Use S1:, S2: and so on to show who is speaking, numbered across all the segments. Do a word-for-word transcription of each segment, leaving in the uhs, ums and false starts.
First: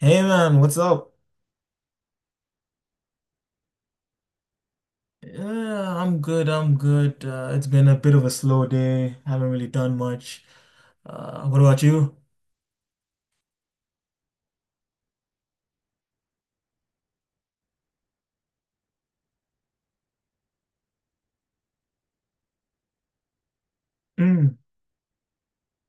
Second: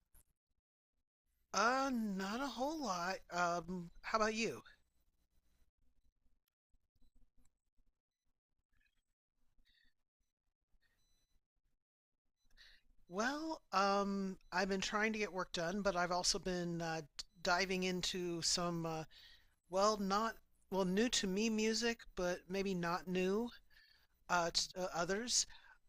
S1: Hey man, what's up?
S2: Uh, not a whole lot. Um, how about you?
S1: Uh, I'm good, I'm good. Uh, it's been a bit of a slow day. Haven't really done much. Uh, what about you?
S2: Well, um, I've been trying to get work done, but I've also been uh, d- diving into some, uh, well, not, well, new to me music, but maybe not new uh,
S1: Mm,
S2: t- to uh, others.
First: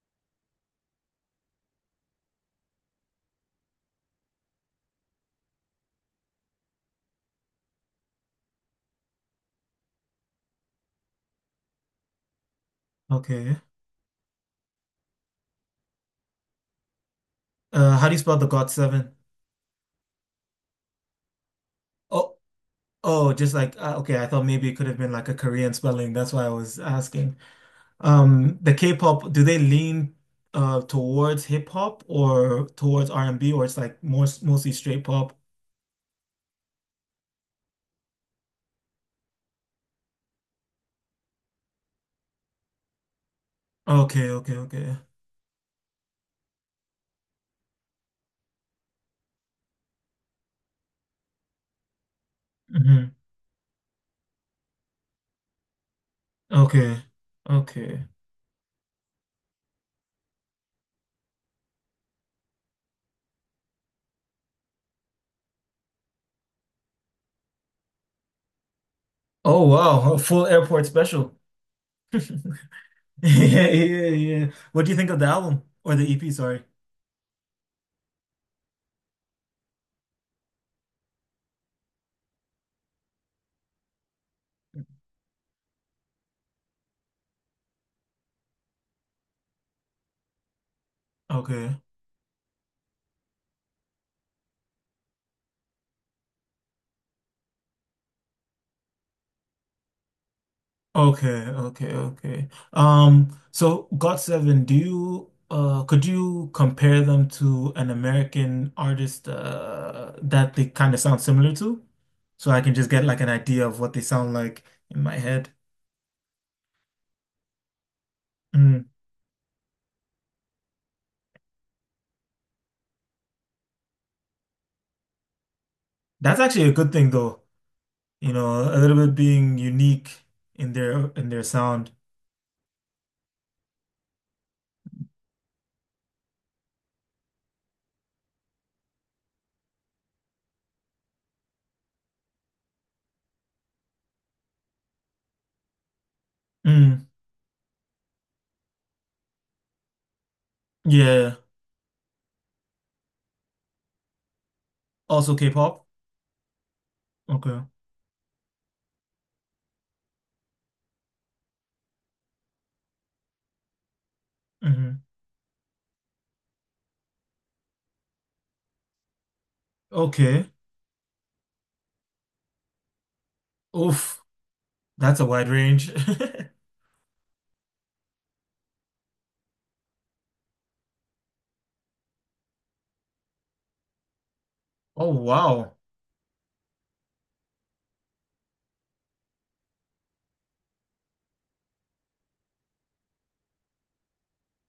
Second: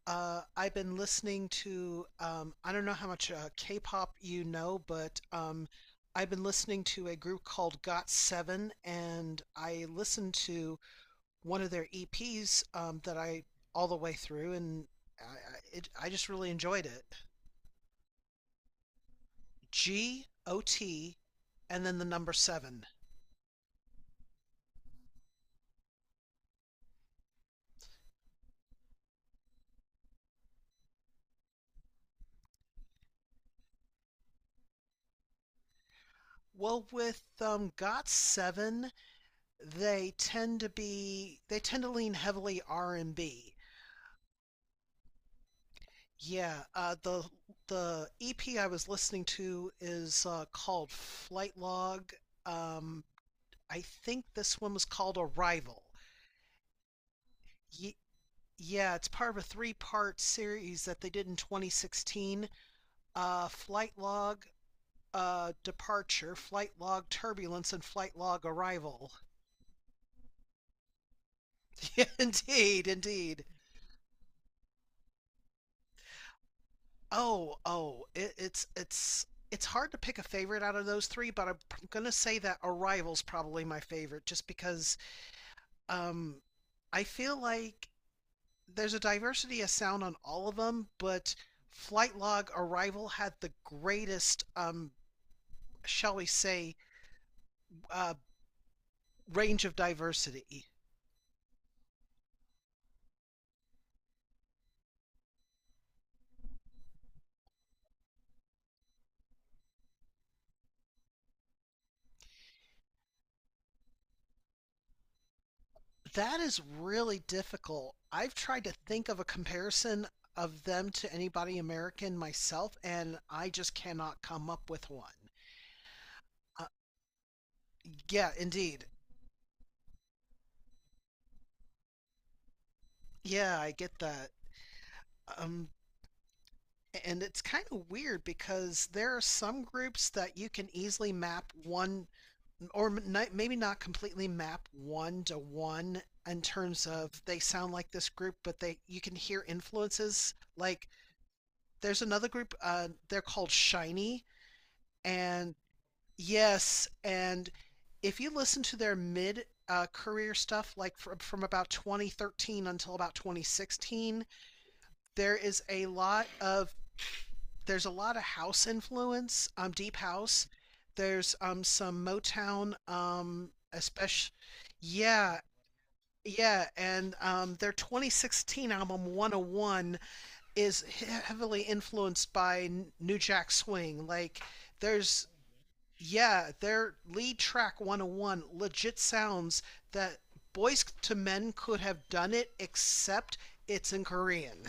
S2: Uh, I've been listening to, um, I don't know how much uh, K-pop you know, but um, I've been listening to a group called Got Seven, and I listened to one of their E Ps um, that I
S1: okay.
S2: all the way through, and I, it, I just really enjoyed it.
S1: Uh, how do you spell the God Seven?
S2: G O T, and then the number
S1: Oh,
S2: seven.
S1: oh, just like uh, okay. I thought maybe it could have been like a Korean spelling. That's why I was asking. Um, the K-pop, do they lean uh towards hip hop or towards R and B, or it's like more mostly straight pop?
S2: Well, with um, Got Seven, they tend to be they tend to lean heavily R and B.
S1: Okay, okay, okay.
S2: Yeah, uh, the the E P I was listening to is uh, called Flight Log. Um,
S1: Hmm.
S2: I think this one was called Arrival.
S1: Okay,
S2: Ye-
S1: okay.
S2: yeah, it's part of a three part series that they did in twenty sixteen, uh, Flight Log uh, Departure, Flight Log Turbulence, and Flight Log Arrival.
S1: Oh wow, a full airport special.
S2: Indeed, indeed.
S1: Yeah, yeah, yeah. What do you think of the album or the E P? Sorry.
S2: Oh, oh, it, it's, it's, it's hard to pick a favorite out of those three, but I'm gonna say that Arrival's probably my favorite, just because um, I feel like there's a diversity of sound on all of them, but
S1: Okay.
S2: Flight Log Arrival had the greatest, um, shall we say, uh, range of diversity.
S1: Okay, okay, okay. Um, so God Seven, do you uh could you compare them to an American artist uh that they kind of sound similar to? So I can just get like an idea of what they sound like in my head.
S2: That is really difficult. I've tried to
S1: Mm.
S2: think of a comparison of them to anybody American myself, and I just cannot come up with one.
S1: That's
S2: Uh,
S1: actually a good thing though.
S2: yeah,
S1: You know, a
S2: indeed.
S1: little bit being unique in their in their sound.
S2: Yeah, I get that. Um, and it's kind of weird because there are some groups that you can easily map one or maybe not completely map one to one in terms
S1: Mm.
S2: of they sound like this group, but they you can hear influences. Like
S1: Yeah.
S2: there's another group, uh, they're called Shiny,
S1: Also
S2: and
S1: K-pop?
S2: yes, and
S1: Okay.
S2: if you listen to their mid uh, career stuff, like from, from about twenty thirteen until about twenty sixteen,
S1: Hmm.
S2: there is a lot of there's a lot of house influence, um, deep house.
S1: Okay.
S2: There's um some Motown, um,
S1: Oof,
S2: especially,
S1: that's a
S2: yeah,
S1: wide range.
S2: yeah, and um, their twenty sixteen album one oh one is heavily influenced by N- New Jack Swing. Like,
S1: Oh
S2: there's
S1: wow.
S2: Yeah, their lead track one oh one legit sounds that Boys to Men could have done it, except it's in Korean.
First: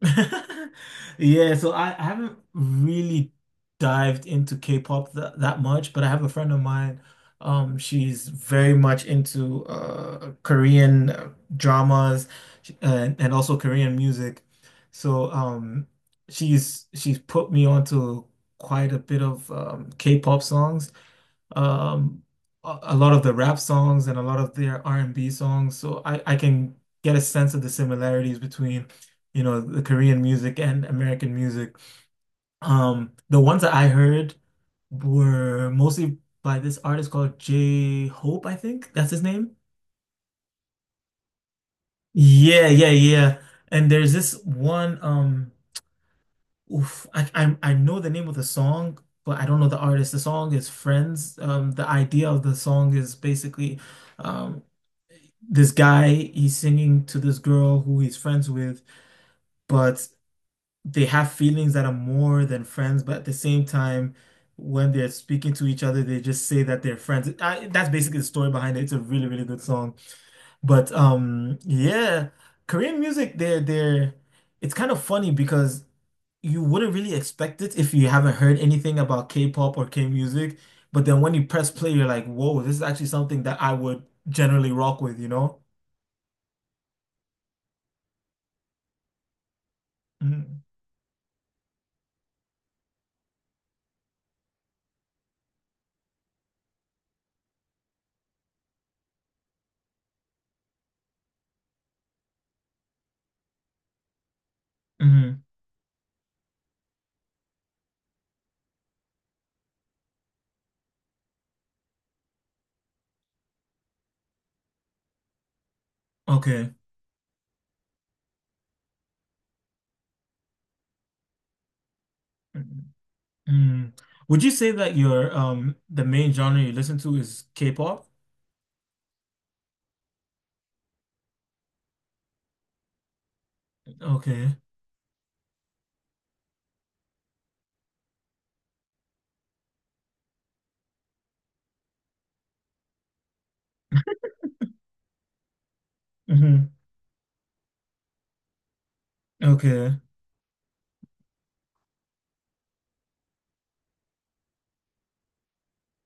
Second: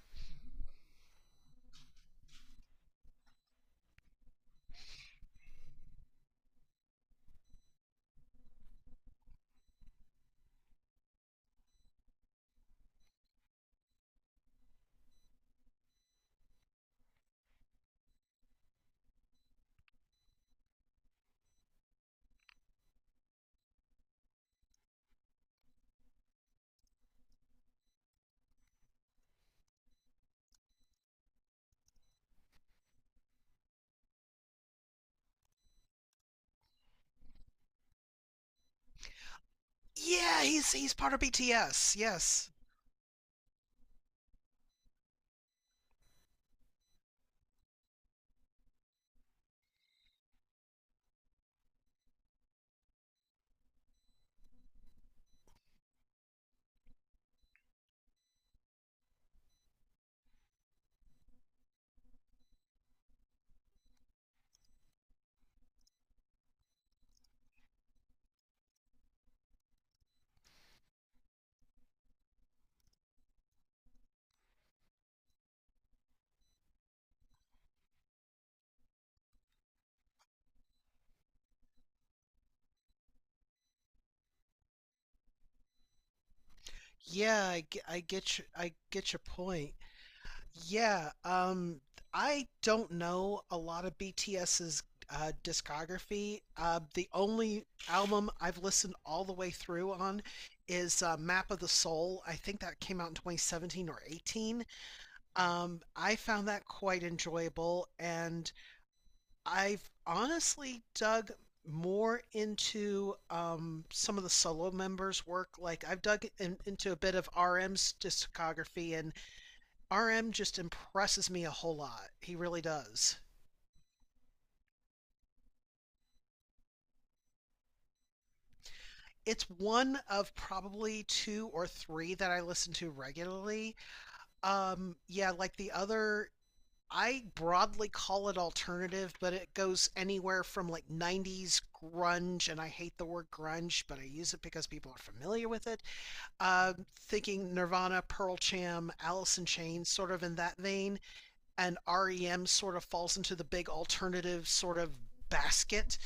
S1: Yeah, so I, I haven't really dived into K-pop that, that much, but I have a friend of mine. Um, she's very much into uh Korean uh, dramas sh- and, and also Korean music. So um she's she's put me onto quite a bit of um K-pop songs. um, a, a lot of the rap songs and a lot of their R and B songs. So I, I can get a sense of the similarities between, you know, the Korean music and American music. Um, the ones that I heard were mostly by this artist called J Hope, I think that's his name.
S2: Yeah, he's he's part of B T S. Yes.
S1: Yeah, yeah, yeah. And there's this one, um, oof, I, I I know the name of the song, but I don't know the artist. The song is Friends. Um, the idea of the song is basically, um, this guy he's singing to this girl who he's friends with, but they have feelings that are more than friends, but at the same time, when they're speaking to each other, they just say that they're friends. I, that's basically the story behind it. It's a really, really good song. But um, yeah, Korean music, they're they're it's kind of funny because you wouldn't really expect it if you haven't heard anything about K-pop or K-music. But then when you press play, you're like, whoa, this is actually something that I would generally rock with, you know?
S2: Yeah, I, ge- I get you, I get your point.
S1: Mhm.
S2: Yeah, um, I don't know a lot of BTS's uh, discography. Uh, the only album I've listened all the way through on is uh, Map of the Soul. I think that came out in twenty seventeen or eighteen.
S1: Mhm.
S2: Um, I found that quite enjoyable, and I've honestly dug more into um, some of the solo members' work. Like I've dug in,
S1: Okay.
S2: into a bit of R M's discography, and R M just impresses me a whole lot. He really does.
S1: Mm. Would you say that your um the main genre you listen to is K-pop?
S2: It's one of probably two or three that I listen to regularly.
S1: Okay.
S2: Um, yeah, like the other, I broadly call it alternative, but it goes anywhere from like nineties grunge, and I hate the word grunge, but I use it because people are familiar with it.
S1: Hmm.
S2: Uh, Thinking Nirvana, Pearl Jam, Alice in Chains,
S1: Okay.
S2: sort of in that vein, and R E M sort of falls into the big alternative sort of basket.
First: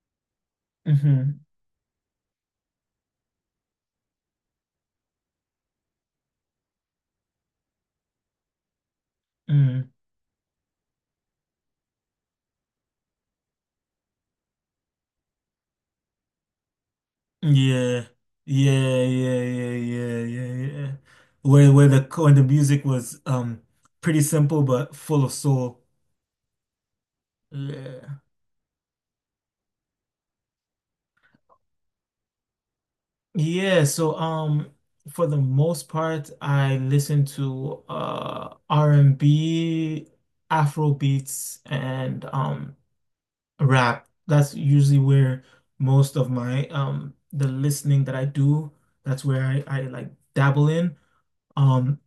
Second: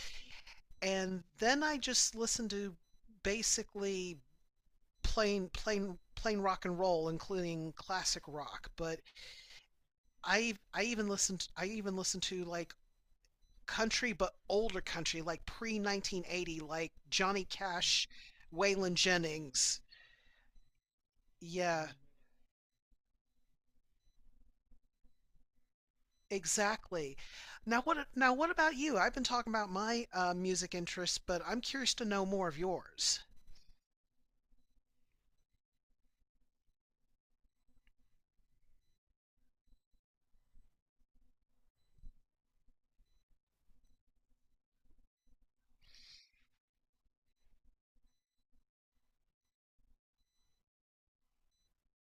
S2: And
S1: Hmm.
S2: then I just listened to basically plain plain plain rock and roll, including classic rock. But
S1: Mm.
S2: I I even listened I even listened to like country, but older country, like pre nineteen eighty, like Johnny
S1: Yeah.
S2: Cash, Waylon
S1: Yeah, yeah, yeah,
S2: Jennings.
S1: yeah, yeah, yeah. Where where
S2: Yeah,
S1: the when the music was um pretty simple but full of soul.
S2: exactly. Now what
S1: Yeah.
S2: now what about you? I've been talking about my uh, music interests, but I'm curious to know more of yours.
S1: Yeah, so um for the most part I listen to uh R and B, Afro beats, and um rap. That's usually where most of my um the listening that I do, that's where I, I like dabble in. Um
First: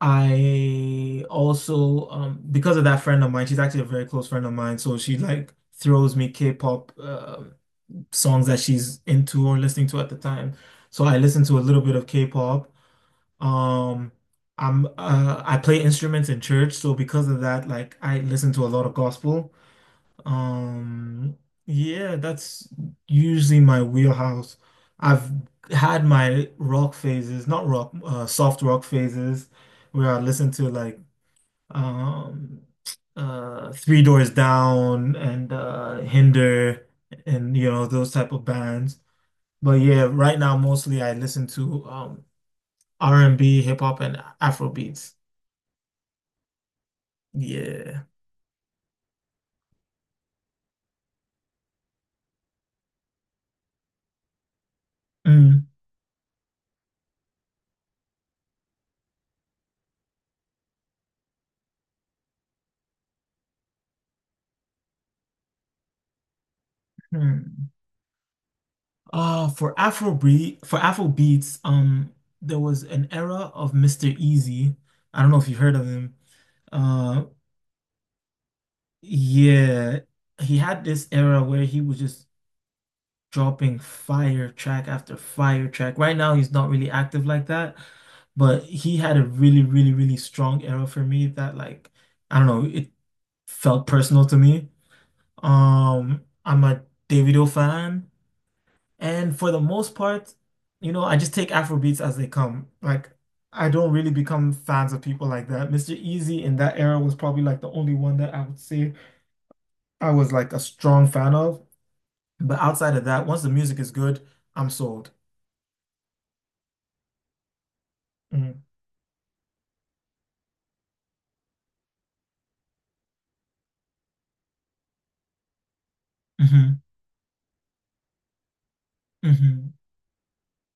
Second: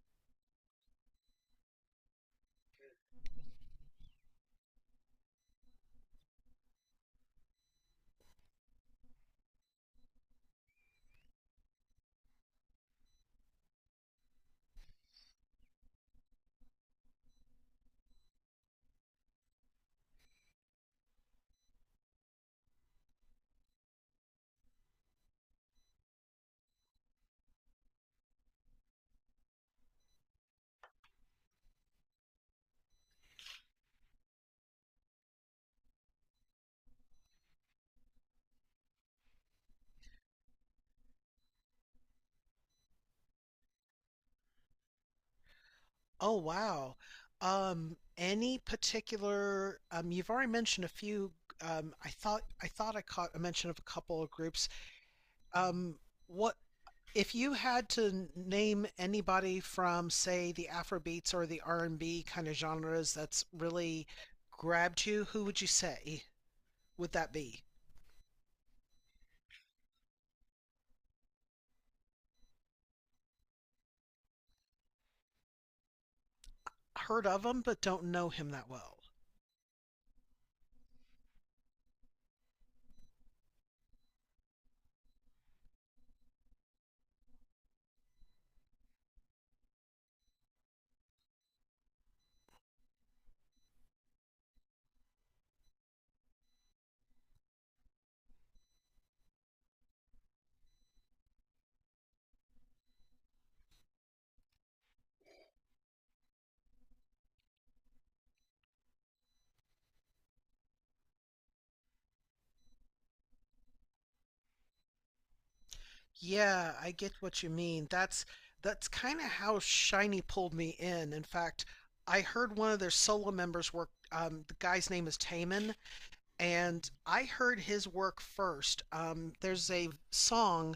S1: I also um because of that friend of mine, she's actually a very close friend of mine, so she like throws me K-pop uh, songs that she's into or listening to at the time. So I listen to a little bit of K-pop. Um I'm uh I play instruments in church, so because of that, like I listen to a lot of gospel. Um, yeah, that's usually my wheelhouse. I've had my rock phases, not rock, uh, soft rock phases, where I listen to like um, uh, Three Doors Down and uh, Hinder and you know those type of bands. But yeah, right now mostly I listen to um, R and B, hip hop, and Afro beats.
S2: Oh wow. Um,
S1: Yeah.
S2: any particular um, you've already mentioned a few, um, I thought I thought I caught a mention of a couple of groups. Um, what if you had to n- name anybody from say the Afrobeats or the R and B kind of genres that's really grabbed you, who would you say would that be?
S1: Mhm. Uh, for Afrobeat, for Afrobeats, um, there was an era of mister Easy. I don't know if you've heard of him. Uh,
S2: Heard of him, but don't know him that well.
S1: yeah, he had this era where he was just dropping fire track after fire track. Right now, he's not really active like that, but he had a really, really, really strong era for me that, like, I don't know, it felt personal to me. Um, I'm a Davido fan. And for the most part, you know, I just take Afro beats as they come. Like, I don't really become fans of people like that. mister Easy in that era was probably like the only one that I would say I was like a strong fan of. But outside of that, once the music is good, I'm sold.
S2: Yeah, I get what you mean. That's
S1: Mm.
S2: that's kind of how Shiny pulled me in. In fact, I heard one of their solo members work. Um, the guy's name is Taman,
S1: Mm-hmm.
S2: and I heard his work first. Um,
S1: Mm-hmm.
S2: there's a song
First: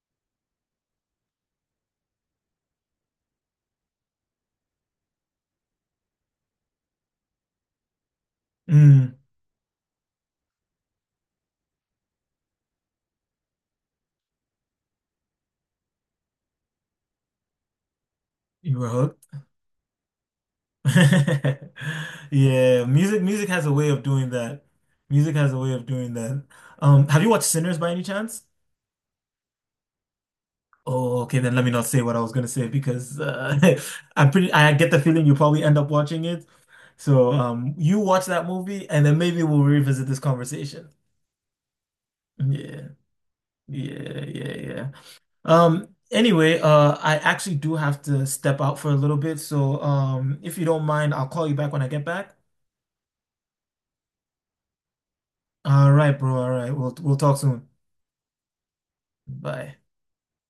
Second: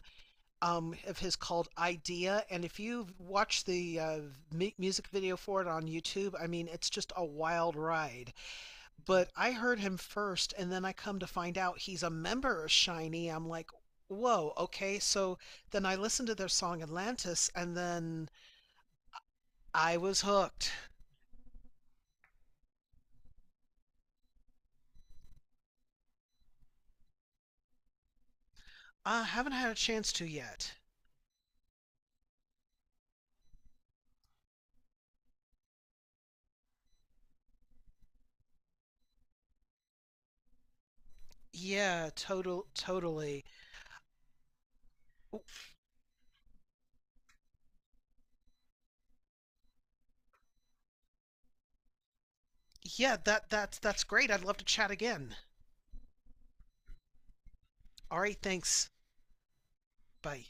S2: um, of his called "Idea," and if you watch the uh, mu- music video for it on YouTube, I mean, it's just a wild ride,
S1: Mm.
S2: but I heard him first, and then I come to find out he's a member of Shiny. I'm like, whoa, okay. So then I listened to their song Atlantis, and then
S1: You were hooked.
S2: I was hooked.
S1: Yeah, music music has a way of doing that. Music has a way of doing that. Um, have you watched Sinners by any chance?
S2: I haven't had a chance to yet.
S1: Oh, okay, then let me not say what I was gonna say because uh, I'm pretty. I get the feeling you'll probably end up watching it. So, um, you watch that movie, and then maybe we'll revisit this conversation.
S2: Yeah, total,
S1: Yeah,
S2: totally.
S1: yeah, yeah, yeah. Um. Anyway, uh, I actually do have to step out for a little bit, so um, if you don't mind, I'll call you back when I get back.
S2: Yeah, that that's that's great. I'd love to chat again.
S1: All right, bro. All right, we'll we'll talk soon.
S2: All right, thanks.
S1: Bye.
S2: Bye.